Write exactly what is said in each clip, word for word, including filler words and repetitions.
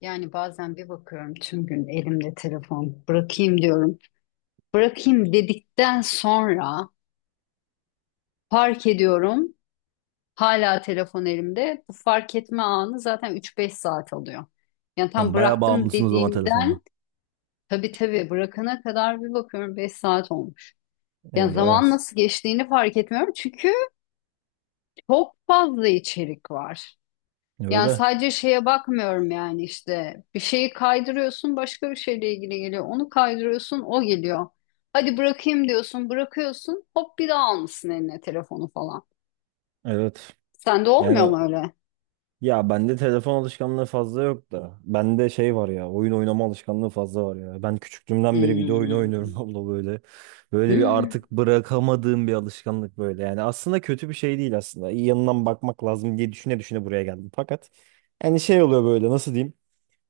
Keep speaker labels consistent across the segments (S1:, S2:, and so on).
S1: Yani bazen bir bakıyorum tüm gün elimde telefon bırakayım diyorum. Bırakayım dedikten sonra fark ediyorum hala telefon elimde. Bu fark etme anı zaten üç beş saat alıyor. Yani tam
S2: Sen bayağı
S1: bıraktım
S2: bağımlısın o zaman telefona.
S1: dediğimden tabii tabii bırakana kadar bir bakıyorum beş saat olmuş. Yani
S2: Eyvah.
S1: zaman nasıl geçtiğini fark etmiyorum çünkü çok fazla içerik var. Yani
S2: Öyle.
S1: sadece şeye bakmıyorum yani işte bir şeyi kaydırıyorsun başka bir şeyle ilgili geliyor. Onu kaydırıyorsun o geliyor. Hadi bırakayım diyorsun bırakıyorsun hop bir daha almışsın eline telefonu falan.
S2: Evet.
S1: Sende olmuyor
S2: Yani,
S1: mu öyle?
S2: ya bende telefon alışkanlığı fazla yok da. Bende şey var ya, oyun oynama alışkanlığı fazla var ya. Ben küçüklüğümden beri video oyunu oynuyorum
S1: Hmm.
S2: abla böyle. Böyle bir
S1: Hmm.
S2: artık bırakamadığım bir alışkanlık böyle. Yani aslında kötü bir şey değil aslında. İyi yanından bakmak lazım diye düşüne düşüne buraya geldim. Fakat yani şey oluyor böyle, nasıl diyeyim.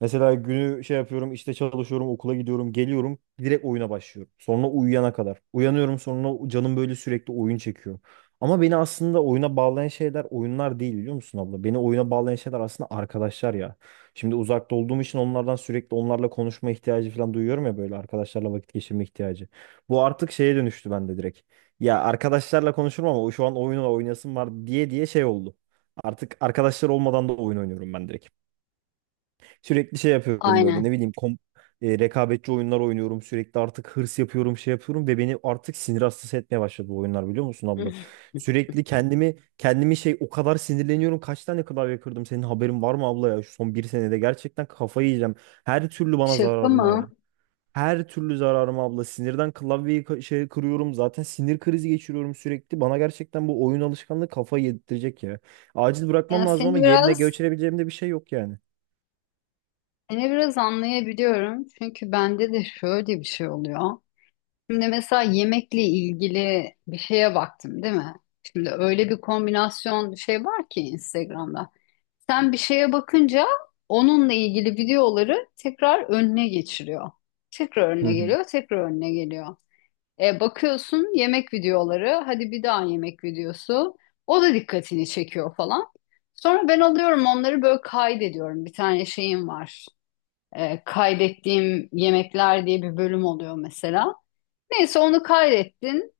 S2: Mesela günü şey yapıyorum, işte çalışıyorum, okula gidiyorum, geliyorum, direkt oyuna başlıyorum. Sonra uyuyana kadar. Uyanıyorum, sonra canım böyle sürekli oyun çekiyor. Ama beni aslında oyuna bağlayan şeyler oyunlar değil, biliyor musun abla? Beni oyuna bağlayan şeyler aslında arkadaşlar ya. Şimdi uzakta olduğum için onlardan sürekli, onlarla konuşma ihtiyacı falan duyuyorum ya, böyle arkadaşlarla vakit geçirme ihtiyacı. Bu artık şeye dönüştü bende direkt. Ya arkadaşlarla konuşurum ama şu an oyunla oynayasım var diye diye şey oldu. Artık arkadaşlar olmadan da oyun oynuyorum ben direkt. Sürekli şey yapıyorum böyle, ne
S1: Aynen.
S2: bileyim, kom e, rekabetçi oyunlar oynuyorum. Sürekli artık hırs yapıyorum, şey yapıyorum ve beni artık sinir hastası etmeye başladı bu oyunlar, biliyor musun abla? Sürekli kendimi kendimi şey, o kadar sinirleniyorum. Kaç tane klavye kırdım, senin haberin var mı abla ya? Şu son bir senede gerçekten kafayı yiyeceğim. Her türlü bana
S1: Şaka
S2: zararına ya.
S1: mı?
S2: Her türlü zararım abla. Sinirden klavyeyi ka- şey kırıyorum. Zaten sinir krizi geçiriyorum sürekli. Bana gerçekten bu oyun alışkanlığı kafayı yedirtecek ya. Acil bırakmam
S1: Yani
S2: lazım
S1: seni
S2: ama yerine
S1: biraz
S2: geçirebileceğim de bir şey yok yani.
S1: seni biraz anlayabiliyorum. Çünkü bende de şöyle bir şey oluyor. Şimdi mesela yemekle ilgili bir şeye baktım, değil mi? Şimdi öyle bir kombinasyon şey var ki Instagram'da. Sen bir şeye bakınca onunla ilgili videoları tekrar önüne geçiriyor. Tekrar
S2: Hı
S1: önüne
S2: hı.
S1: geliyor, tekrar önüne geliyor. E, bakıyorsun yemek videoları, hadi bir daha yemek videosu. O da dikkatini çekiyor falan. Sonra ben alıyorum onları böyle kaydediyorum. Bir tane şeyim var. E, kaydettiğim yemekler diye bir bölüm oluyor mesela. Neyse onu kaydettin.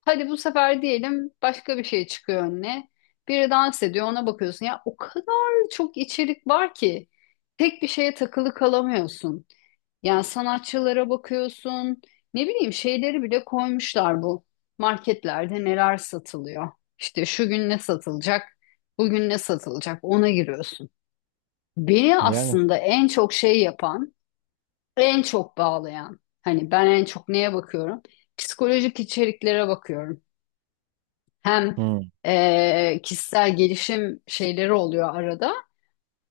S1: Hadi bu sefer diyelim başka bir şey çıkıyor önüne. Biri dans ediyor ona bakıyorsun. Ya o kadar çok içerik var ki tek bir şeye takılı kalamıyorsun. Yani sanatçılara bakıyorsun. Ne bileyim şeyleri bile koymuşlar bu. Marketlerde neler satılıyor. İşte şu gün ne satılacak, bugün ne satılacak ona giriyorsun. Beni
S2: Yani.
S1: aslında en çok şey yapan en çok bağlayan hani ben en çok neye bakıyorum? Psikolojik içeriklere bakıyorum. Hem
S2: Hı
S1: eee, kişisel gelişim şeyleri oluyor arada.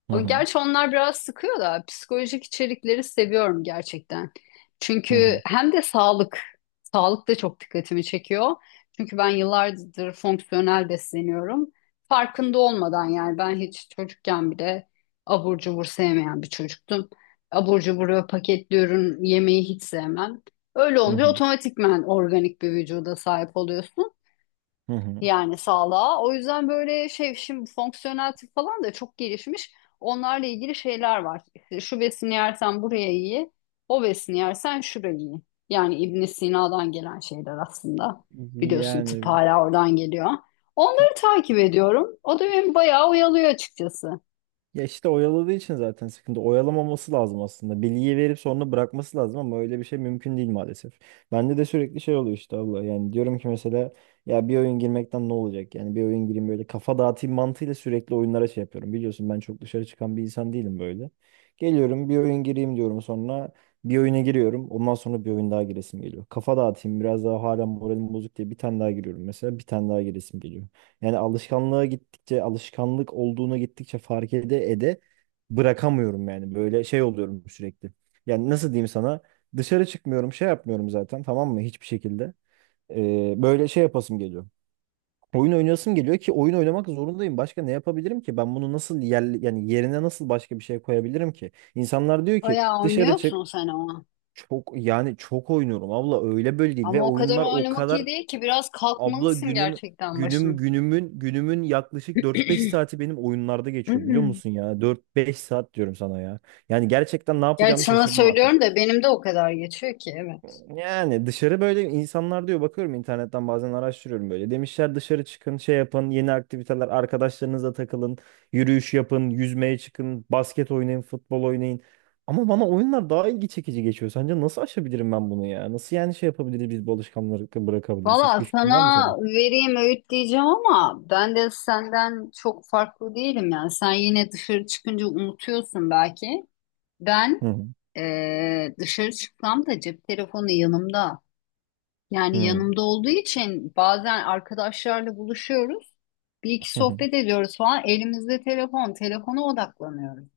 S2: hı
S1: O-
S2: hı
S1: Gerçi onlar biraz sıkıyor da psikolojik içerikleri seviyorum gerçekten.
S2: hı
S1: Çünkü
S2: hı
S1: hem de sağlık, sağlık da çok dikkatimi çekiyor. Çünkü ben yıllardır fonksiyonel besleniyorum. Farkında olmadan yani ben hiç çocukken bile abur cubur sevmeyen bir çocuktum. Abur cubur ve paketli ürün yemeyi hiç sevmem. Öyle olunca
S2: hı.
S1: otomatikman organik bir vücuda sahip oluyorsun
S2: Hı hı.
S1: yani sağlığa. O yüzden böyle şey şimdi fonksiyonel tıp falan da çok gelişmiş. Onlarla ilgili şeyler var. İşte şu besini yersen buraya iyi, o besini yersen şuraya iyi. Yani İbn Sina'dan gelen şeyler aslında. Biliyorsun tıp
S2: Yani.
S1: hala oradan geliyor. Onları takip ediyorum. O da beni bayağı oyalıyor açıkçası.
S2: Ya işte oyaladığı için zaten sıkıntı. Oyalamaması lazım aslında. Bilgiyi verip sonra bırakması lazım ama öyle bir şey mümkün değil maalesef. Bende de sürekli şey oluyor işte abla. Yani diyorum ki mesela, ya bir oyun girmekten ne olacak? Yani bir oyun gireyim böyle, kafa dağıtayım mantığıyla sürekli oyunlara şey yapıyorum. Biliyorsun ben çok dışarı çıkan bir insan değilim böyle. Geliyorum bir oyun gireyim diyorum, sonra bir oyuna giriyorum. Ondan sonra bir oyun daha giresim geliyor. Kafa dağıtayım biraz daha, hala moralim bozuk diye bir tane daha giriyorum, mesela bir tane daha giresim geliyor. Yani alışkanlığa gittikçe, alışkanlık olduğuna gittikçe fark ede ede bırakamıyorum yani. Böyle şey oluyorum sürekli. Yani nasıl diyeyim sana? Dışarı çıkmıyorum, şey yapmıyorum zaten, tamam mı? Hiçbir şekilde. Ee, böyle şey yapasım geliyor. Oyun oynayasım geliyor ki oyun oynamak zorundayım. Başka ne yapabilirim ki? Ben bunu nasıl yer, yani yerine nasıl başka bir şey koyabilirim ki? İnsanlar diyor ki
S1: Bayağı
S2: dışarı çık.
S1: oynuyorsun sen ama.
S2: Çok, yani çok oynuyorum abla, öyle böyle değil ve
S1: Ama o kadar
S2: oyunlar o
S1: oynamak iyi
S2: kadar.
S1: değil ki biraz
S2: Abla
S1: kalkmalısın
S2: günüm
S1: gerçekten
S2: günüm
S1: başına.
S2: günümün günümün yaklaşık dört beş saati benim oyunlarda geçiyor, biliyor musun ya? Dört beş saat diyorum sana ya. Yani gerçekten ne
S1: Gerçi
S2: yapacağımı
S1: sana
S2: şaşırdım artık.
S1: söylüyorum da benim de o kadar geçiyor ki evet.
S2: Yani dışarı, böyle insanlar diyor, bakıyorum internetten bazen, araştırıyorum böyle. Demişler dışarı çıkın, şey yapın, yeni aktiviteler, arkadaşlarınızla takılın, yürüyüş yapın, yüzmeye çıkın, basket oynayın, futbol oynayın. Ama bana oyunlar daha ilgi çekici geçiyor. Sence nasıl aşabilirim ben bunu ya? Nasıl, yani şey yapabiliriz biz, bu alışkanlıkları bırakabiliriz?
S1: Valla
S2: Hiçbir fikrin var mı
S1: sana
S2: senin?
S1: vereyim öğüt diyeceğim ama ben de senden çok farklı değilim yani. Sen yine dışarı çıkınca unutuyorsun belki. Ben
S2: Hı hı.
S1: eee, dışarı çıktığımda cep telefonu yanımda. Yani
S2: Hı.
S1: yanımda olduğu için bazen arkadaşlarla buluşuyoruz. Bir iki
S2: Hı hı.
S1: sohbet ediyoruz falan. Elimizde telefon, telefona odaklanıyoruz.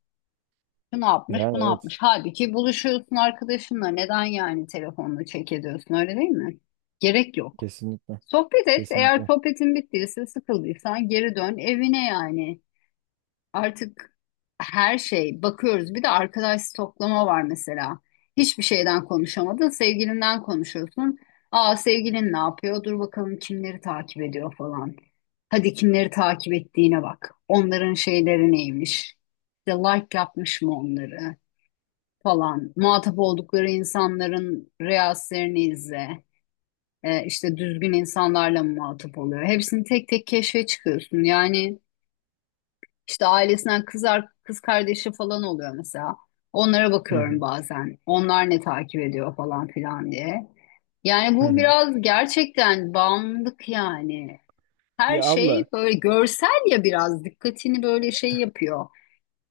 S1: Şu ne yapmış, bu
S2: Yani
S1: ne
S2: evet,
S1: yapmış. Halbuki buluşuyorsun arkadaşınla. Neden yani telefonla çek ediyorsun öyle değil mi? Gerek yok.
S2: kesinlikle,
S1: Sohbet et. Eğer
S2: kesinlikle.
S1: sohbetin bittiyse, sıkıldıysan geri dön evine yani. Artık her şey bakıyoruz. Bir de arkadaş stoklama var mesela. Hiçbir şeyden konuşamadın, sevgilinden konuşuyorsun. Aa sevgilin ne yapıyor? Dur bakalım kimleri takip ediyor falan. Hadi kimleri takip ettiğine bak. Onların şeyleri neymiş? İşte like yapmış mı onları falan. Muhatap oldukları insanların reelslerini izle e, işte düzgün insanlarla mı muhatap oluyor? Hepsini tek tek keşfe çıkıyorsun. Yani işte ailesinden kız, ar- kız kardeşi falan oluyor mesela. Onlara
S2: Hı
S1: bakıyorum
S2: hı.
S1: bazen. Onlar ne takip ediyor falan filan diye. Yani
S2: Hı
S1: bu
S2: hı.
S1: biraz gerçekten bağımlılık yani. Her
S2: Ya abla,
S1: şey böyle görsel ya biraz dikkatini böyle şey yapıyor.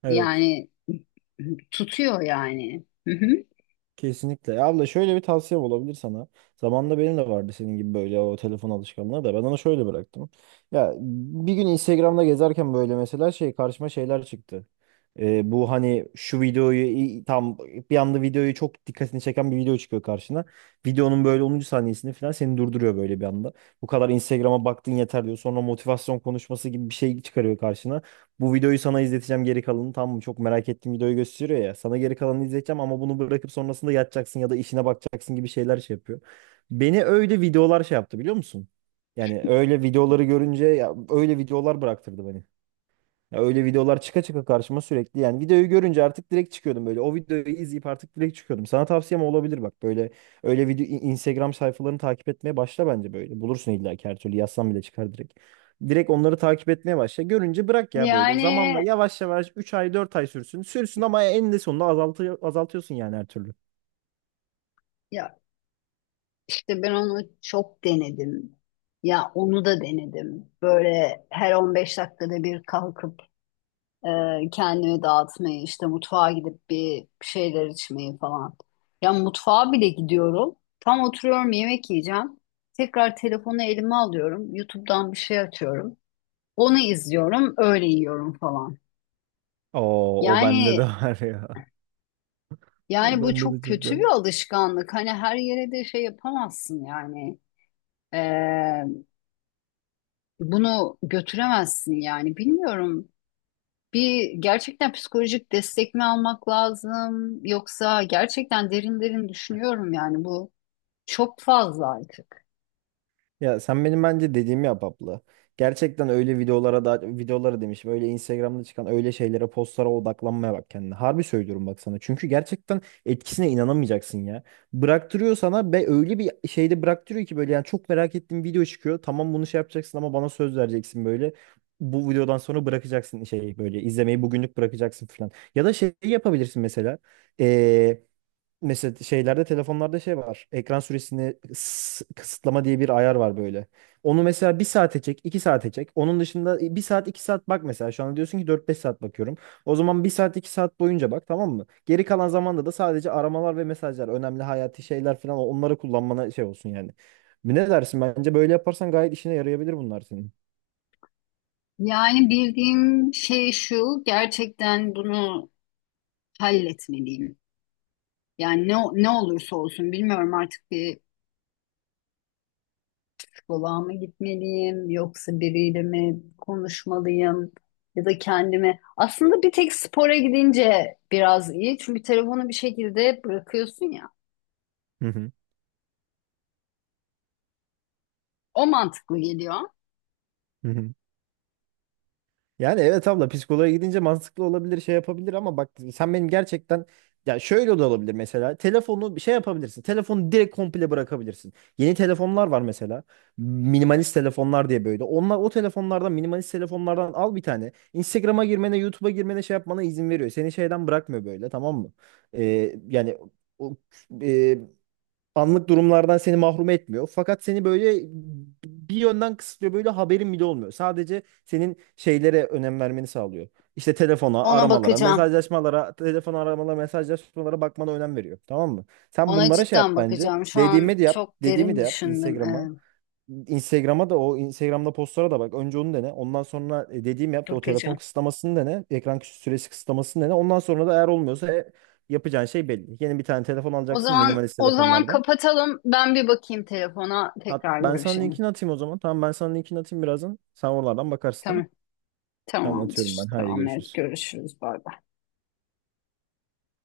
S2: evet,
S1: Yani tutuyor yani. Hı hı.
S2: kesinlikle. Ya abla, şöyle bir tavsiye olabilir sana. Zamanında benim de vardı senin gibi böyle o telefon alışkanlığı da, ben onu şöyle bıraktım. Ya bir gün Instagram'da gezerken böyle mesela şey, karşıma şeyler çıktı. Ee, bu hani, şu videoyu i- tam bir anda videoyu, çok dikkatini çeken bir video çıkıyor karşına. Videonun böyle onuncu saniyesini falan seni durduruyor böyle bir anda. Bu kadar Instagram'a baktın yeter diyor. Sonra motivasyon konuşması gibi bir şey çıkarıyor karşına. Bu videoyu sana izleteceğim geri kalanını, tamam mı? Çok merak ettiğim videoyu gösteriyor ya. Sana geri kalanını izleteceğim ama bunu bırakıp sonrasında yatacaksın ya da işine bakacaksın gibi şeyler şey yapıyor. Beni öyle videolar şey yaptı, biliyor musun? Yani öyle videoları görünce ya, öyle videolar bıraktırdı beni. Ya öyle videolar çıka çıka karşıma sürekli. Yani videoyu görünce artık direkt çıkıyordum böyle. O videoyu izleyip artık direkt çıkıyordum. Sana tavsiyem olabilir bak, böyle öyle video, İ- Instagram sayfalarını takip etmeye başla bence böyle. Bulursun illa ki, her türlü yazsan bile çıkar direkt. Direkt onları takip etmeye başla. Görünce bırak ya böyle.
S1: Yani
S2: Zamanla yavaş yavaş, üç ay dört ay sürsün. Sürsün ama en de sonunda azaltı, azaltıyorsun yani her türlü.
S1: ya İşte ben onu çok denedim. Ya onu da denedim. Böyle her on beş dakikada bir kalkıp e, kendimi dağıtmayı, işte mutfağa gidip bir şeyler içmeyi falan. Ya mutfağa bile gidiyorum. Tam oturuyorum yemek yiyeceğim. Tekrar telefonu elime alıyorum. YouTube'dan bir şey açıyorum. Onu izliyorum, öyle yiyorum falan.
S2: Oo, o bende de
S1: Yani
S2: var ya. O
S1: yani bu
S2: bende de
S1: çok
S2: çok
S1: kötü
S2: var.
S1: bir alışkanlık. Hani her yere de şey yapamazsın yani. E, Bunu götüremezsin yani. Bilmiyorum. Bir gerçekten psikolojik destek mi almak lazım yoksa gerçekten derin derin düşünüyorum yani bu çok fazla artık.
S2: Ya sen benim bence dediğimi yap abla. Gerçekten öyle videolara da, videolara demişim. Öyle Instagram'da çıkan öyle şeylere, postlara odaklanmaya bak kendine. Harbi söylüyorum bak sana. Çünkü gerçekten etkisine inanamayacaksın ya. Bıraktırıyor sana ve öyle bir şeyde bıraktırıyor ki böyle, yani çok merak ettiğim video çıkıyor. Tamam bunu şey yapacaksın ama bana söz vereceksin böyle. Bu videodan sonra bırakacaksın, şey böyle izlemeyi bugünlük bırakacaksın falan. Ya da şey yapabilirsin mesela. Mesela şeylerde, telefonlarda şey var. Ekran süresini kıs- kısıtlama diye bir ayar var böyle. Onu mesela bir saate çek, iki saate çek. Onun dışında e, bir saat, iki saat bak mesela. Şu anda diyorsun ki dört beş saat bakıyorum. O zaman bir saat, iki saat boyunca bak, tamam mı? Geri kalan zamanda da sadece aramalar ve mesajlar, önemli hayati şeyler falan, onları kullanmana şey olsun yani. Ne dersin? Bence böyle yaparsan gayet işine yarayabilir bunlar senin.
S1: Yani bildiğim şey şu, gerçekten bunu halletmeliyim. Yani ne ne olursa olsun bilmiyorum artık bir psikoloğa mı gitmeliyim yoksa biriyle mi konuşmalıyım ya da kendime. Aslında bir tek spora gidince biraz iyi çünkü telefonu bir şekilde bırakıyorsun ya.
S2: Hı hı.
S1: O mantıklı geliyor.
S2: Hı hı. Yani evet abla, psikoloğa gidince mantıklı olabilir, şey yapabilir ama bak sen benim gerçekten, ya şöyle de olabilir mesela, telefonu bir şey yapabilirsin, telefonu direkt komple bırakabilirsin. Yeni telefonlar var mesela, minimalist telefonlar diye böyle, onlar o telefonlardan, minimalist telefonlardan al bir tane. Instagram'a girmene, YouTube'a girmene şey yapmana izin veriyor, seni şeyden bırakmıyor böyle, tamam mı? Ee, yani o, e, anlık durumlardan seni mahrum etmiyor. Fakat seni böyle bir yönden kısıtlıyor. Böyle haberin bile olmuyor. Sadece senin şeylere önem vermeni sağlıyor. İşte telefona,
S1: Ona
S2: aramalara,
S1: bakacağım.
S2: mesajlaşmalara, telefon aramalara, mesajlaşmalara bakmana önem veriyor. Tamam mı? Sen
S1: Ona
S2: bunlara şey yap
S1: cidden
S2: bence.
S1: bakacağım. Şu
S2: Dediğimi
S1: an
S2: de yap.
S1: çok
S2: Dediğimi
S1: derin
S2: de yap
S1: düşündüm.
S2: Instagram'a.
S1: Evet,
S2: Instagram'a da, o Instagram'da postlara da bak. Önce onu dene. Ondan sonra e, dediğimi yap. O telefon
S1: bakacağım.
S2: kısıtlamasını dene. Ekran süresi kısıtlamasını dene. Ondan sonra da eğer olmuyorsa, e, yapacağın şey belli. Yeni bir tane telefon
S1: O
S2: alacaksın
S1: zaman
S2: minimalist
S1: o zaman
S2: telefonlardan.
S1: kapatalım. Ben bir bakayım telefona.
S2: Hat,
S1: Tekrar
S2: ben sana
S1: görüşelim.
S2: linkini atayım o zaman. Tamam, ben sana linkini atayım birazdan. Sen oralardan bakarsın, tamam.
S1: Tamam.
S2: Tamam, atıyorum
S1: Tamamdır.
S2: ben. Haydi
S1: Tamam evet
S2: görüşürüz.
S1: görüşürüz. Bay bay.